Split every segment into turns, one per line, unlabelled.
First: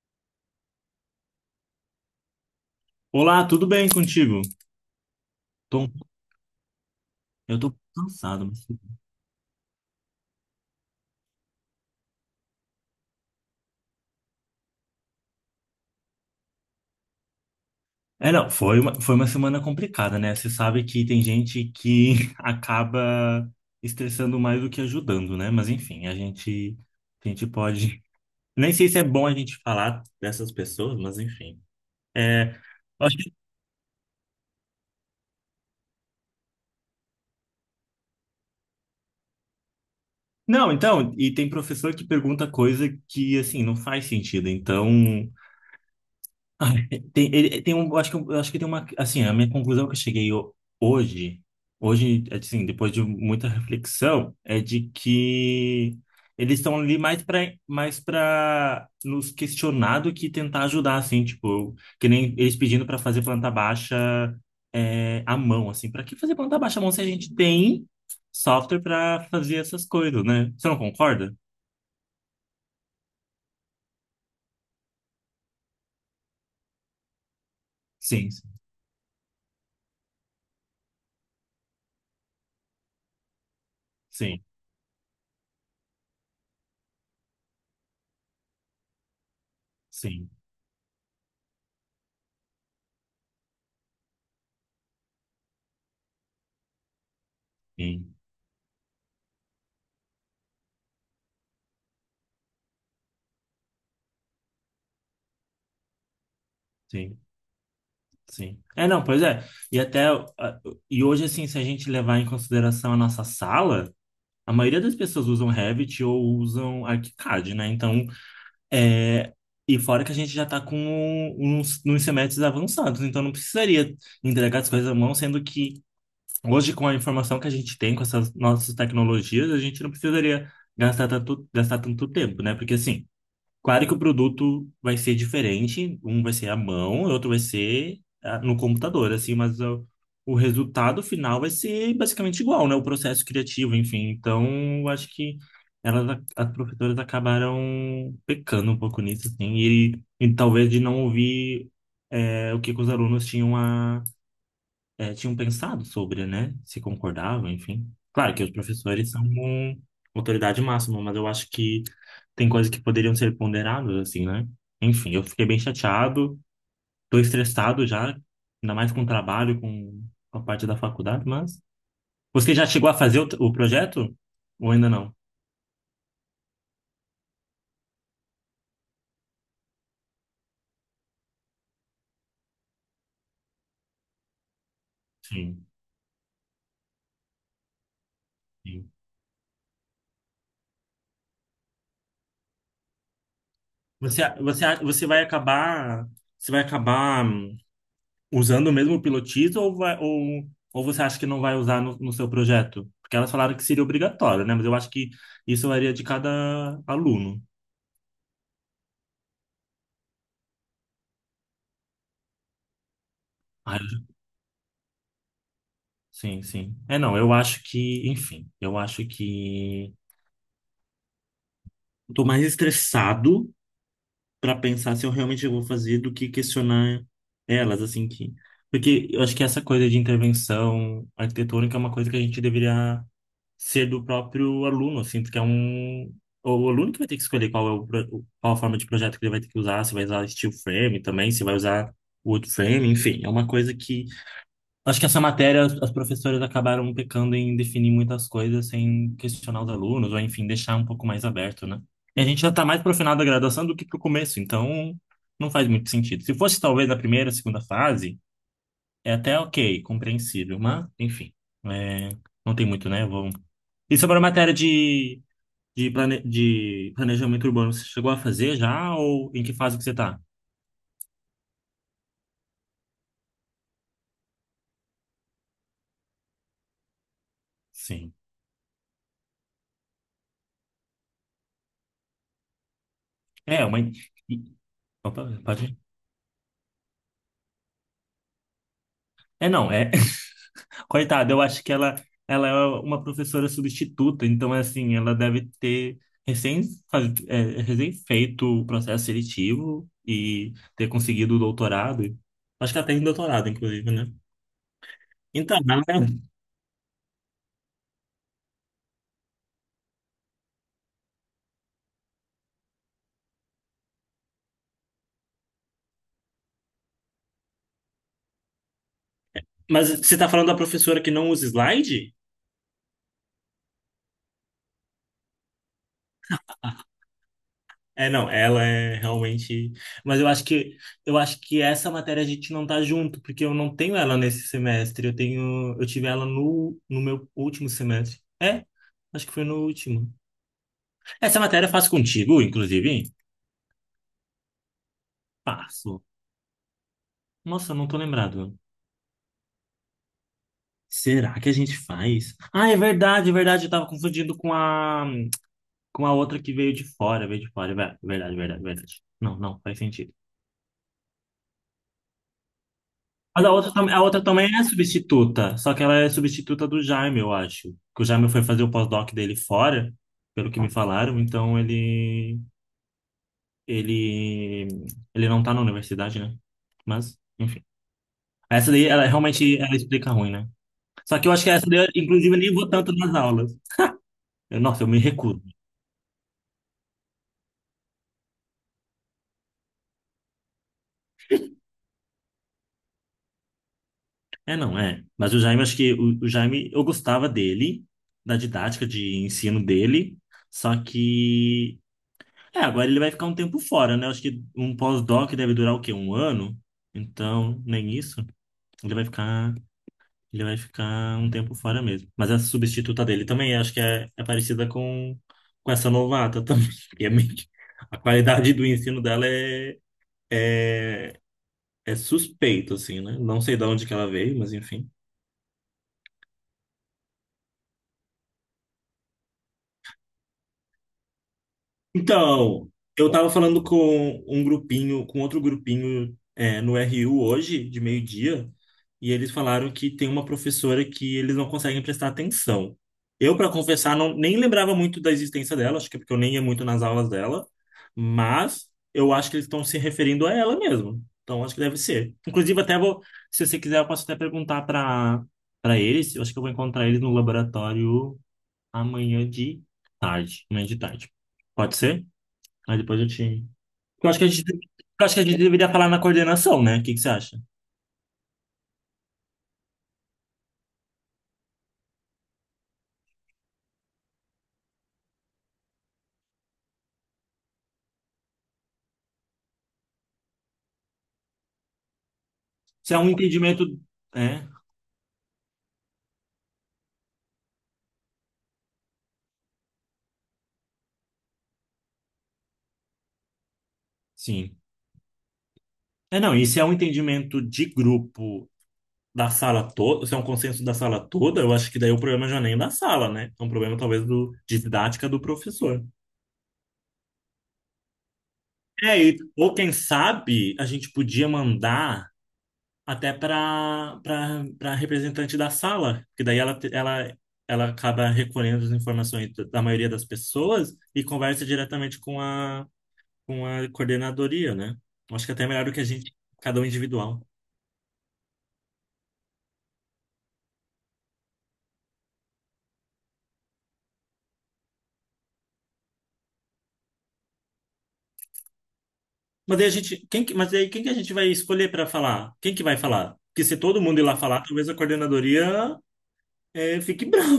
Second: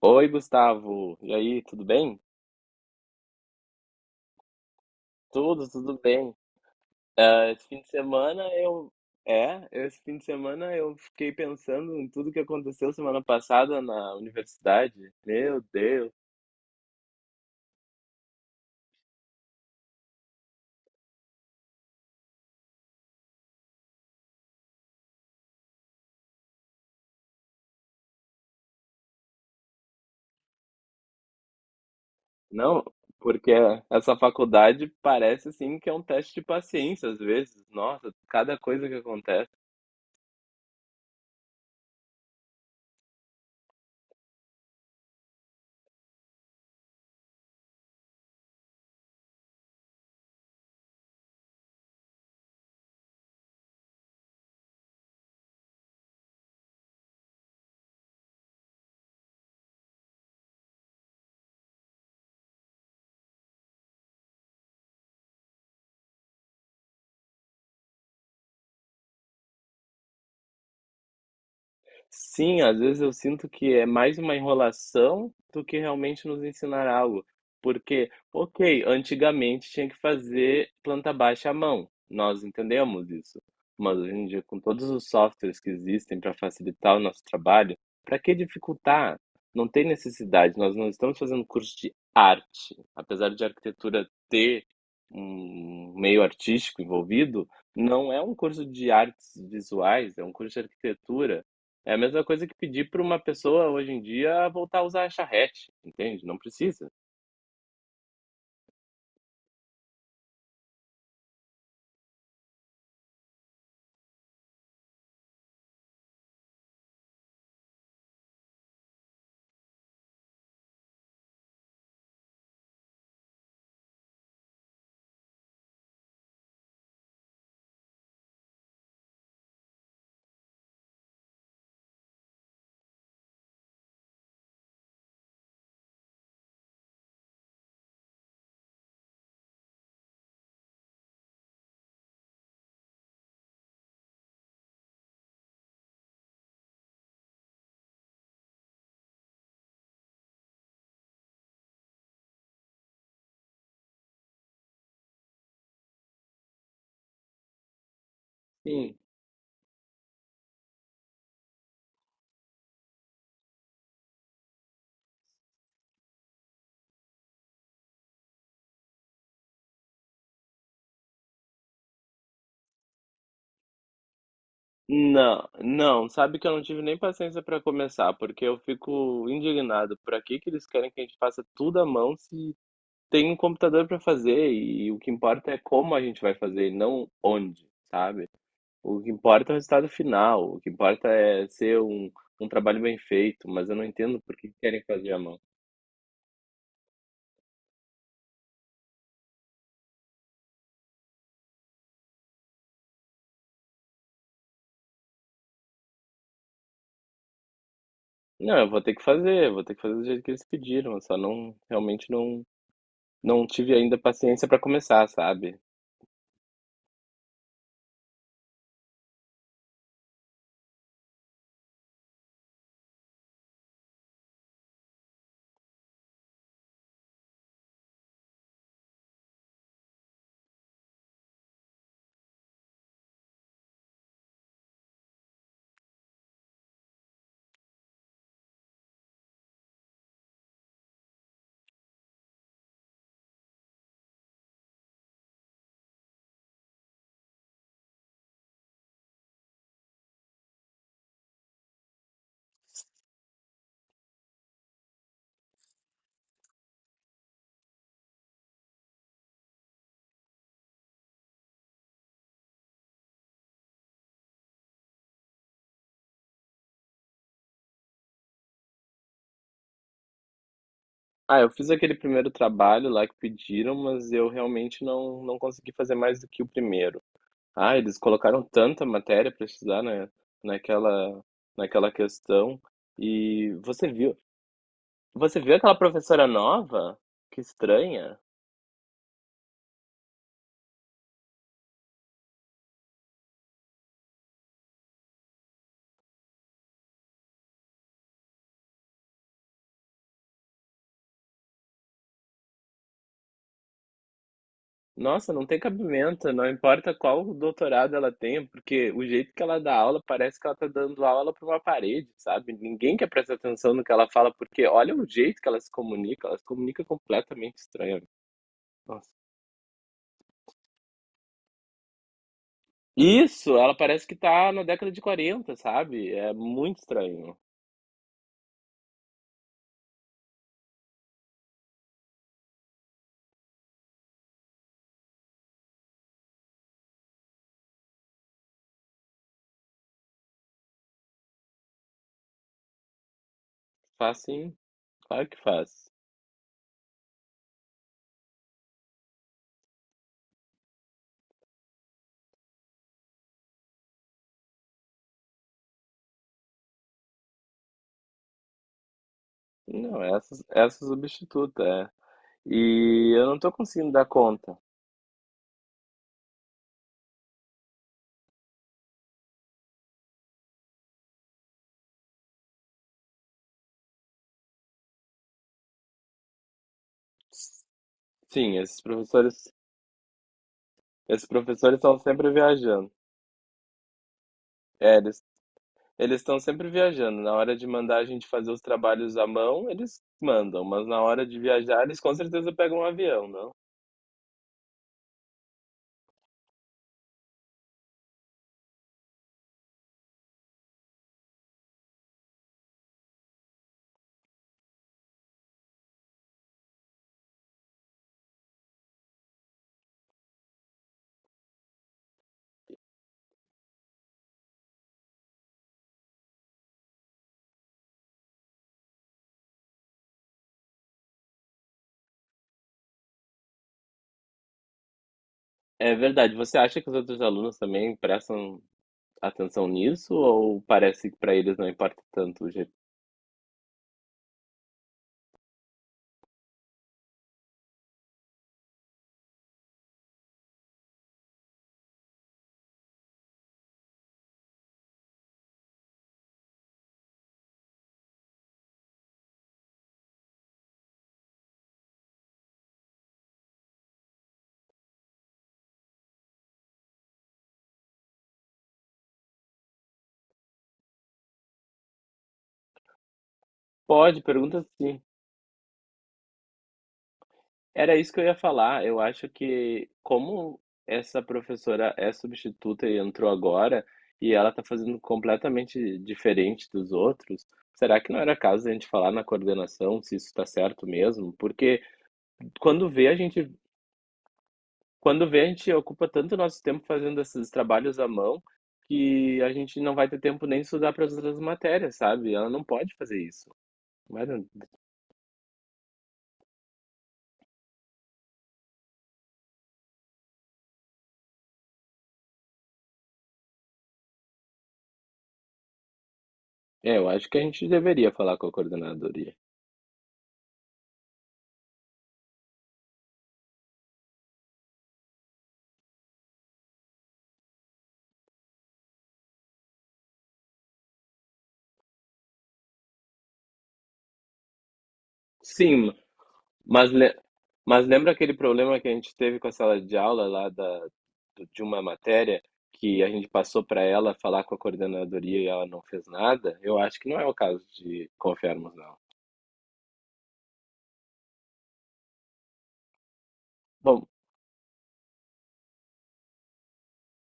Oi, Gustavo. E aí, tudo bem?
Olá, tudo bem contigo?
Tudo,
Tô-
tudo bem. Ah,
eu
esse
tô
fim de semana
cansado, mas...
eu. É, esse fim de semana eu fiquei pensando em tudo que aconteceu semana passada na universidade. Meu Deus.
É, não, foi uma semana complicada, né? Você sabe que tem gente que acaba estressando mais do que ajudando, né? Mas enfim, a gente pode... Nem sei se é bom a gente falar dessas pessoas, mas enfim. É.
Não,
acho que-
porque essa faculdade parece assim que é um teste de paciência às vezes. Nossa, cada coisa que acontece.
Não, então, e tem professor que pergunta coisa que, assim, não faz sentido. Então, ai, Tem, ele, tem um, eu acho que tem uma, assim, a minha conclusão que eu cheguei hoje, hoje, assim, depois de muita reflexão, é de que eles estão ali mais para nos questionar do que tentar ajudar, assim, tipo, que nem eles pedindo para fazer planta baixa, é, à mão, assim. Para que fazer planta baixa à mão se a gente tem software para fazer essas coisas, né? Você não concorda?
Sim, às vezes eu sinto que é mais uma enrolação do que realmente nos ensinar algo. Porque,
Sim,
ok, antigamente tinha que fazer planta baixa à mão, nós entendemos isso. Mas hoje em dia,
sim,
com todos os softwares que existem para facilitar o nosso trabalho, para que dificultar? Não tem
sim,
necessidade, nós não estamos fazendo curso de arte. Apesar de arquitetura ter um meio artístico envolvido, não
sim,
é um curso de artes visuais, é um curso de arquitetura. É a mesma coisa que pedir para uma pessoa hoje em dia voltar a usar a charrete, entende? Não precisa.
sim. Sim. É, não, pois é. E até ah, e hoje, assim, se a gente levar em consideração a nossa sala, a maioria das pessoas usam Revit ou usam ArchiCAD, né? É e fora que a gente já tá com um, uns, nos semestres avançados, então não precisaria entregar as coisas à mão, sendo que hoje, com a informação que a gente tem com essas nossas tecnologias, a gente não precisaria gastar tanto tempo, né? Porque assim, claro que o produto vai ser diferente, um vai ser à mão, o outro vai ser no computador, assim, mas o resultado final vai ser basicamente igual, né? O processo criativo, enfim. Então, eu acho que as professoras acabaram pecando um pouco nisso, assim, e talvez de não ouvir, o que que os alunos tinham, tinham pensado sobre, né? Se concordavam, enfim. Claro que os
Sim.
professores são uma autoridade máxima, mas eu acho que tem coisas que poderiam ser ponderadas, assim, né? Enfim, eu fiquei bem chateado, tô estressado já, ainda mais com o trabalho, com a parte da faculdade, mas... Você já chegou a fazer o projeto? Ou ainda não?
Não, não, sabe que eu não tive nem paciência para começar, porque eu fico indignado por aqui que eles querem que a gente faça tudo à mão se tem um computador para fazer e o que importa é
Sim,
como a gente vai fazer e não onde, sabe?
sim.
O que importa é o resultado final, o que importa é ser um trabalho bem feito, mas eu não entendo
Você,
por que
você,
querem
você
fazer à
vai
mão.
acabar... Você vai acabar, usando o mesmo pilotismo, ou, ou você acha que não vai usar no, no seu projeto? Porque elas falaram que seria obrigatório, né? Mas eu acho que isso varia de cada aluno.
Não, eu vou ter que fazer, vou ter que fazer do jeito que eles pediram, eu só não, realmente não tive
Ah,
ainda
eu-
paciência para começar, sabe?
sim, sim. É, não, eu acho que, enfim, eu acho que eu tô mais estressado para pensar se eu realmente vou fazer do que questionar elas, assim que. Porque eu acho que essa coisa de intervenção arquitetônica é uma coisa que a gente deveria ser do próprio aluno. Eu sinto que é um. O aluno que vai ter que escolher qual é qual a forma de projeto que ele vai ter que usar, se vai usar steel frame também, se vai usar wood frame, enfim, é uma coisa que, acho que essa matéria, as professoras acabaram pecando em definir muitas coisas sem questionar os alunos, ou enfim, deixar um pouco mais aberto, né? E a gente já tá mais pro final da graduação do que pro começo, então não faz muito sentido. Se fosse talvez na primeira, segunda fase, é até ok, compreensível, mas enfim, é, não tem muito, né? Vamos. E sobre a matéria de, de planejamento urbano, você chegou a fazer já, ou em que fase que você está?
Ah, eu fiz aquele primeiro trabalho lá que pediram, mas eu realmente não consegui fazer mais do que o primeiro. Ah, eles
Sim.
colocaram tanta matéria para estudar naquela naquela, questão. E
É, uma. I- Opa,
você viu aquela
pode.
professora nova? Que estranha.
É, não, é. Coitada, eu acho que ela é uma professora substituta, então, assim, ela deve ter recém, é, recém feito o processo seletivo e ter conseguido o doutorado. Acho que ela tem doutorado, inclusive, né?
Nossa, não
Então,
tem
ela- é,
cabimento, não importa qual doutorado ela tenha, porque o jeito que ela dá aula parece que ela tá dando aula para uma parede, sabe? Ninguém quer prestar atenção no que ela fala, porque olha o jeito que ela se comunica completamente estranha. Nossa.
mas você está falando da professora que não usa slide?
Isso, ela parece que tá na década de 40, sabe? É muito estranho.
É, não, ela é realmente. Mas eu acho que, eu acho que essa matéria a gente não tá junto, porque eu não tenho ela nesse semestre. Eu tenho, eu tive ela no, no meu último semestre. É, acho que foi no último. Essa matéria eu faço contigo, inclusive?
Faz sim, claro que faz.
Faço. Nossa, eu não tô lembrado. Será que a gente faz? Ah, é verdade, é verdade. Eu tava confundindo com a, com a outra que veio de fora, veio de fora. É verdade, verdade, verdade. Não, não, faz
Não,
sentido.
essa substituta, é. E eu não
Mas
tô
a outra,
conseguindo
a
dar
outra também
conta.
é substituta, só que ela é substituta do Jaime, eu acho. Que o Jaime foi fazer o pós-doc dele fora, pelo que me falaram, então ele ele não tá na universidade, né? Mas, enfim.
Sim,
Essa daí, ela realmente ela explica ruim, né? Só
esses
que eu acho que essa
professores
daí,
estão sempre
inclusive, eu nem vou
viajando.
tanto nas aulas. Eu, nossa, eu
É,
me
eles
recuso.
Eles estão sempre viajando. Na hora de mandar a gente fazer os trabalhos à mão, eles mandam, mas na hora de viajar, eles com certeza pegam um avião, não?
É, não, é. Mas o Jaime, acho que o Jaime, eu gostava dele, da didática de ensino dele, só que, é, agora ele vai ficar um tempo fora, né? Acho que um pós-doc deve durar o quê? Um ano? Então, nem isso. Ele vai ficar, ele vai ficar um tempo fora mesmo. Mas a substituta dele também acho que é, é parecida com essa novata também. E é meio que, a qualidade do ensino dela é, é, é suspeito, assim, né? Não sei de onde que ela veio, mas enfim.
É verdade. Você acha que os outros alunos também prestam atenção nisso ou parece que para eles não importa tanto o
Então,
jeito?
eu tava falando com um grupinho, com outro grupinho, é, no RU hoje, de meio-dia, e eles falaram que tem uma professora que eles não conseguem prestar atenção. Eu, para confessar, não, nem lembrava muito da existência dela, acho que é porque eu nem ia muito nas aulas dela, mas eu acho que eles estão se referindo a ela mesmo. Então, acho que deve ser. Inclusive, até vou, se você quiser, eu posso até perguntar para, para eles. Eu acho que eu vou encontrar eles no laboratório amanhã de tarde, amanhã de tarde. Pode ser? Aí depois eu te. Eu acho
Pode,
que a gente,
pergunta sim.
eu acho que a gente deveria falar na coordenação, né? O que que você acha?
Era isso que eu ia falar. Eu acho que como essa professora é substituta e entrou agora, e ela está fazendo completamente diferente dos outros, será que não era caso de a gente falar na coordenação se isso está certo mesmo? Porque quando
Se é
vê
um
a gente,
entendimento. É,
quando vê a gente ocupa tanto nosso tempo fazendo esses trabalhos à mão que a gente não vai ter tempo nem de estudar para as outras matérias, sabe? Ela não pode fazer isso. Mas,
sim. É, não, e se é um entendimento de grupo da sala toda, se é um consenso da sala toda, eu acho que daí o problema já nem é da sala, né? É um problema talvez do, de didática do professor.
eu acho que a gente deveria falar com a
É, e,
coordenadoria.
ou quem sabe a gente podia mandar, até para, para representante da sala, porque daí ela, ela, ela acaba recolhendo as informações da, da maioria das pessoas, e conversa diretamente com a coordenadoria, né? Acho que até é melhor do que a
Sim.
gente, cada um
Mas, le-
individual.
mas lembra aquele problema que a gente teve com a sala de aula lá de uma matéria que a gente passou para ela falar com a coordenadoria e ela não fez nada? Eu acho que não é o caso de confiarmos, não.
Mas aí a gente, mas aí quem que a gente vai escolher para falar? Quem que vai falar? Porque se todo mundo ir
Bom,
lá falar, talvez a coordenadoria, fique brava.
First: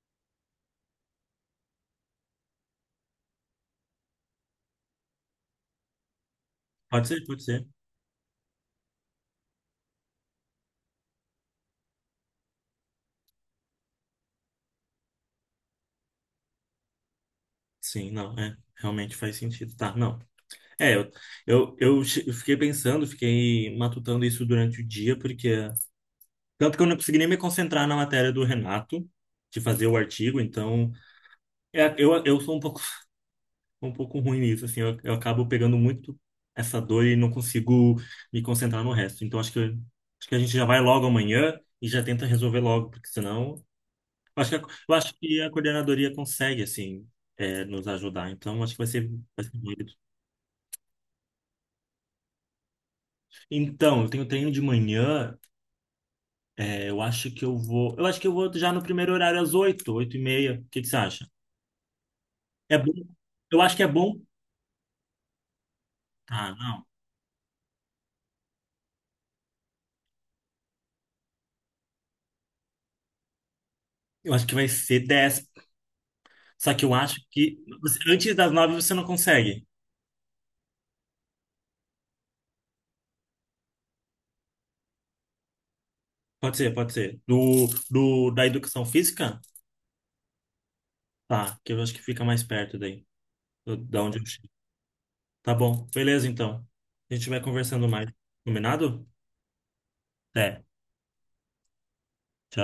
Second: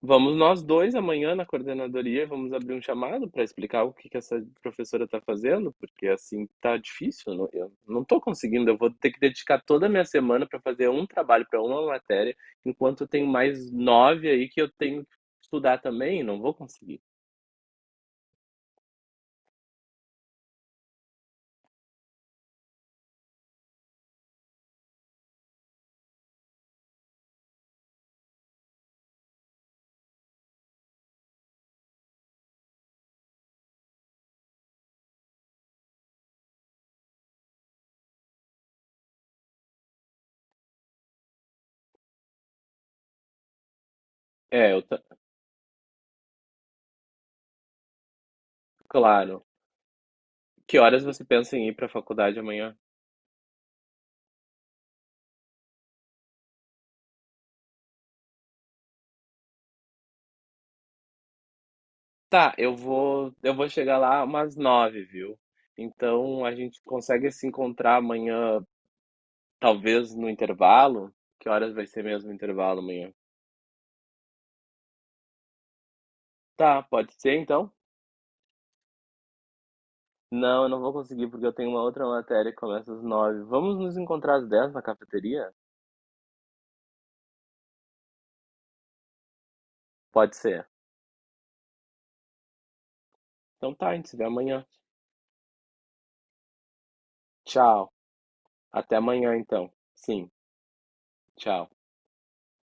vamos nós dois amanhã na coordenadoria, vamos abrir um chamado para explicar o que que essa professora está fazendo, porque assim tá
Pode ser,
difícil,
pode
não-
ser.
eu não estou conseguindo, eu vou ter que dedicar toda a minha semana para fazer um trabalho para uma matéria, enquanto eu tenho mais nove aí que eu tenho que estudar também, não vou conseguir.
Sim, não, é. Realmente faz sentido. Tá, não. É, eu fiquei pensando, fiquei matutando isso durante o dia, porque. Tanto que eu não consegui nem me concentrar na matéria do Renato, de fazer o artigo, então, é, eu sou um pouco, um pouco ruim nisso, assim, eu acabo pegando muito essa dor e não consigo me concentrar no resto. Então acho que a gente já vai logo amanhã e já tenta resolver logo, porque senão. Eu acho que a,
É, eu
eu
ta-
acho que a coordenadoria consegue, assim, é, nos ajudar, então acho que
Claro.
vai ser válido.
Que horas você pensa em ir para a faculdade amanhã?
Então, eu tenho treino de manhã. Eu acho que eu vou. Eu acho que eu vou já no primeiro horário, às 8h, 8h30. O que que você acha?
Tá,
É bom.
eu
Eu
vou
acho que é
chegar
bom.
lá umas 9h, viu? Então a
Ah,
gente
não.
consegue se encontrar amanhã, talvez no intervalo? Que horas vai ser mesmo o intervalo amanhã?
Eu acho que vai ser 10h. Só
Tá,
que eu
pode
acho
ser
que
então?
você, antes das 9h você não consegue.
Não, eu não vou conseguir porque eu tenho uma outra matéria que começa às 9h. Vamos nos encontrar às 10h na cafeteria?
Pode ser, pode ser. Do, do da educação física?
Pode ser.
Tá, que eu acho que fica mais perto daí,
Então tá, a
da
gente se
onde
vê
eu chego.
amanhã.
Tá bom, beleza então. A gente vai conversando
Tchau.
mais.
Até
Combinado?
amanhã então. Sim,
Até.
tchau.
Tchau.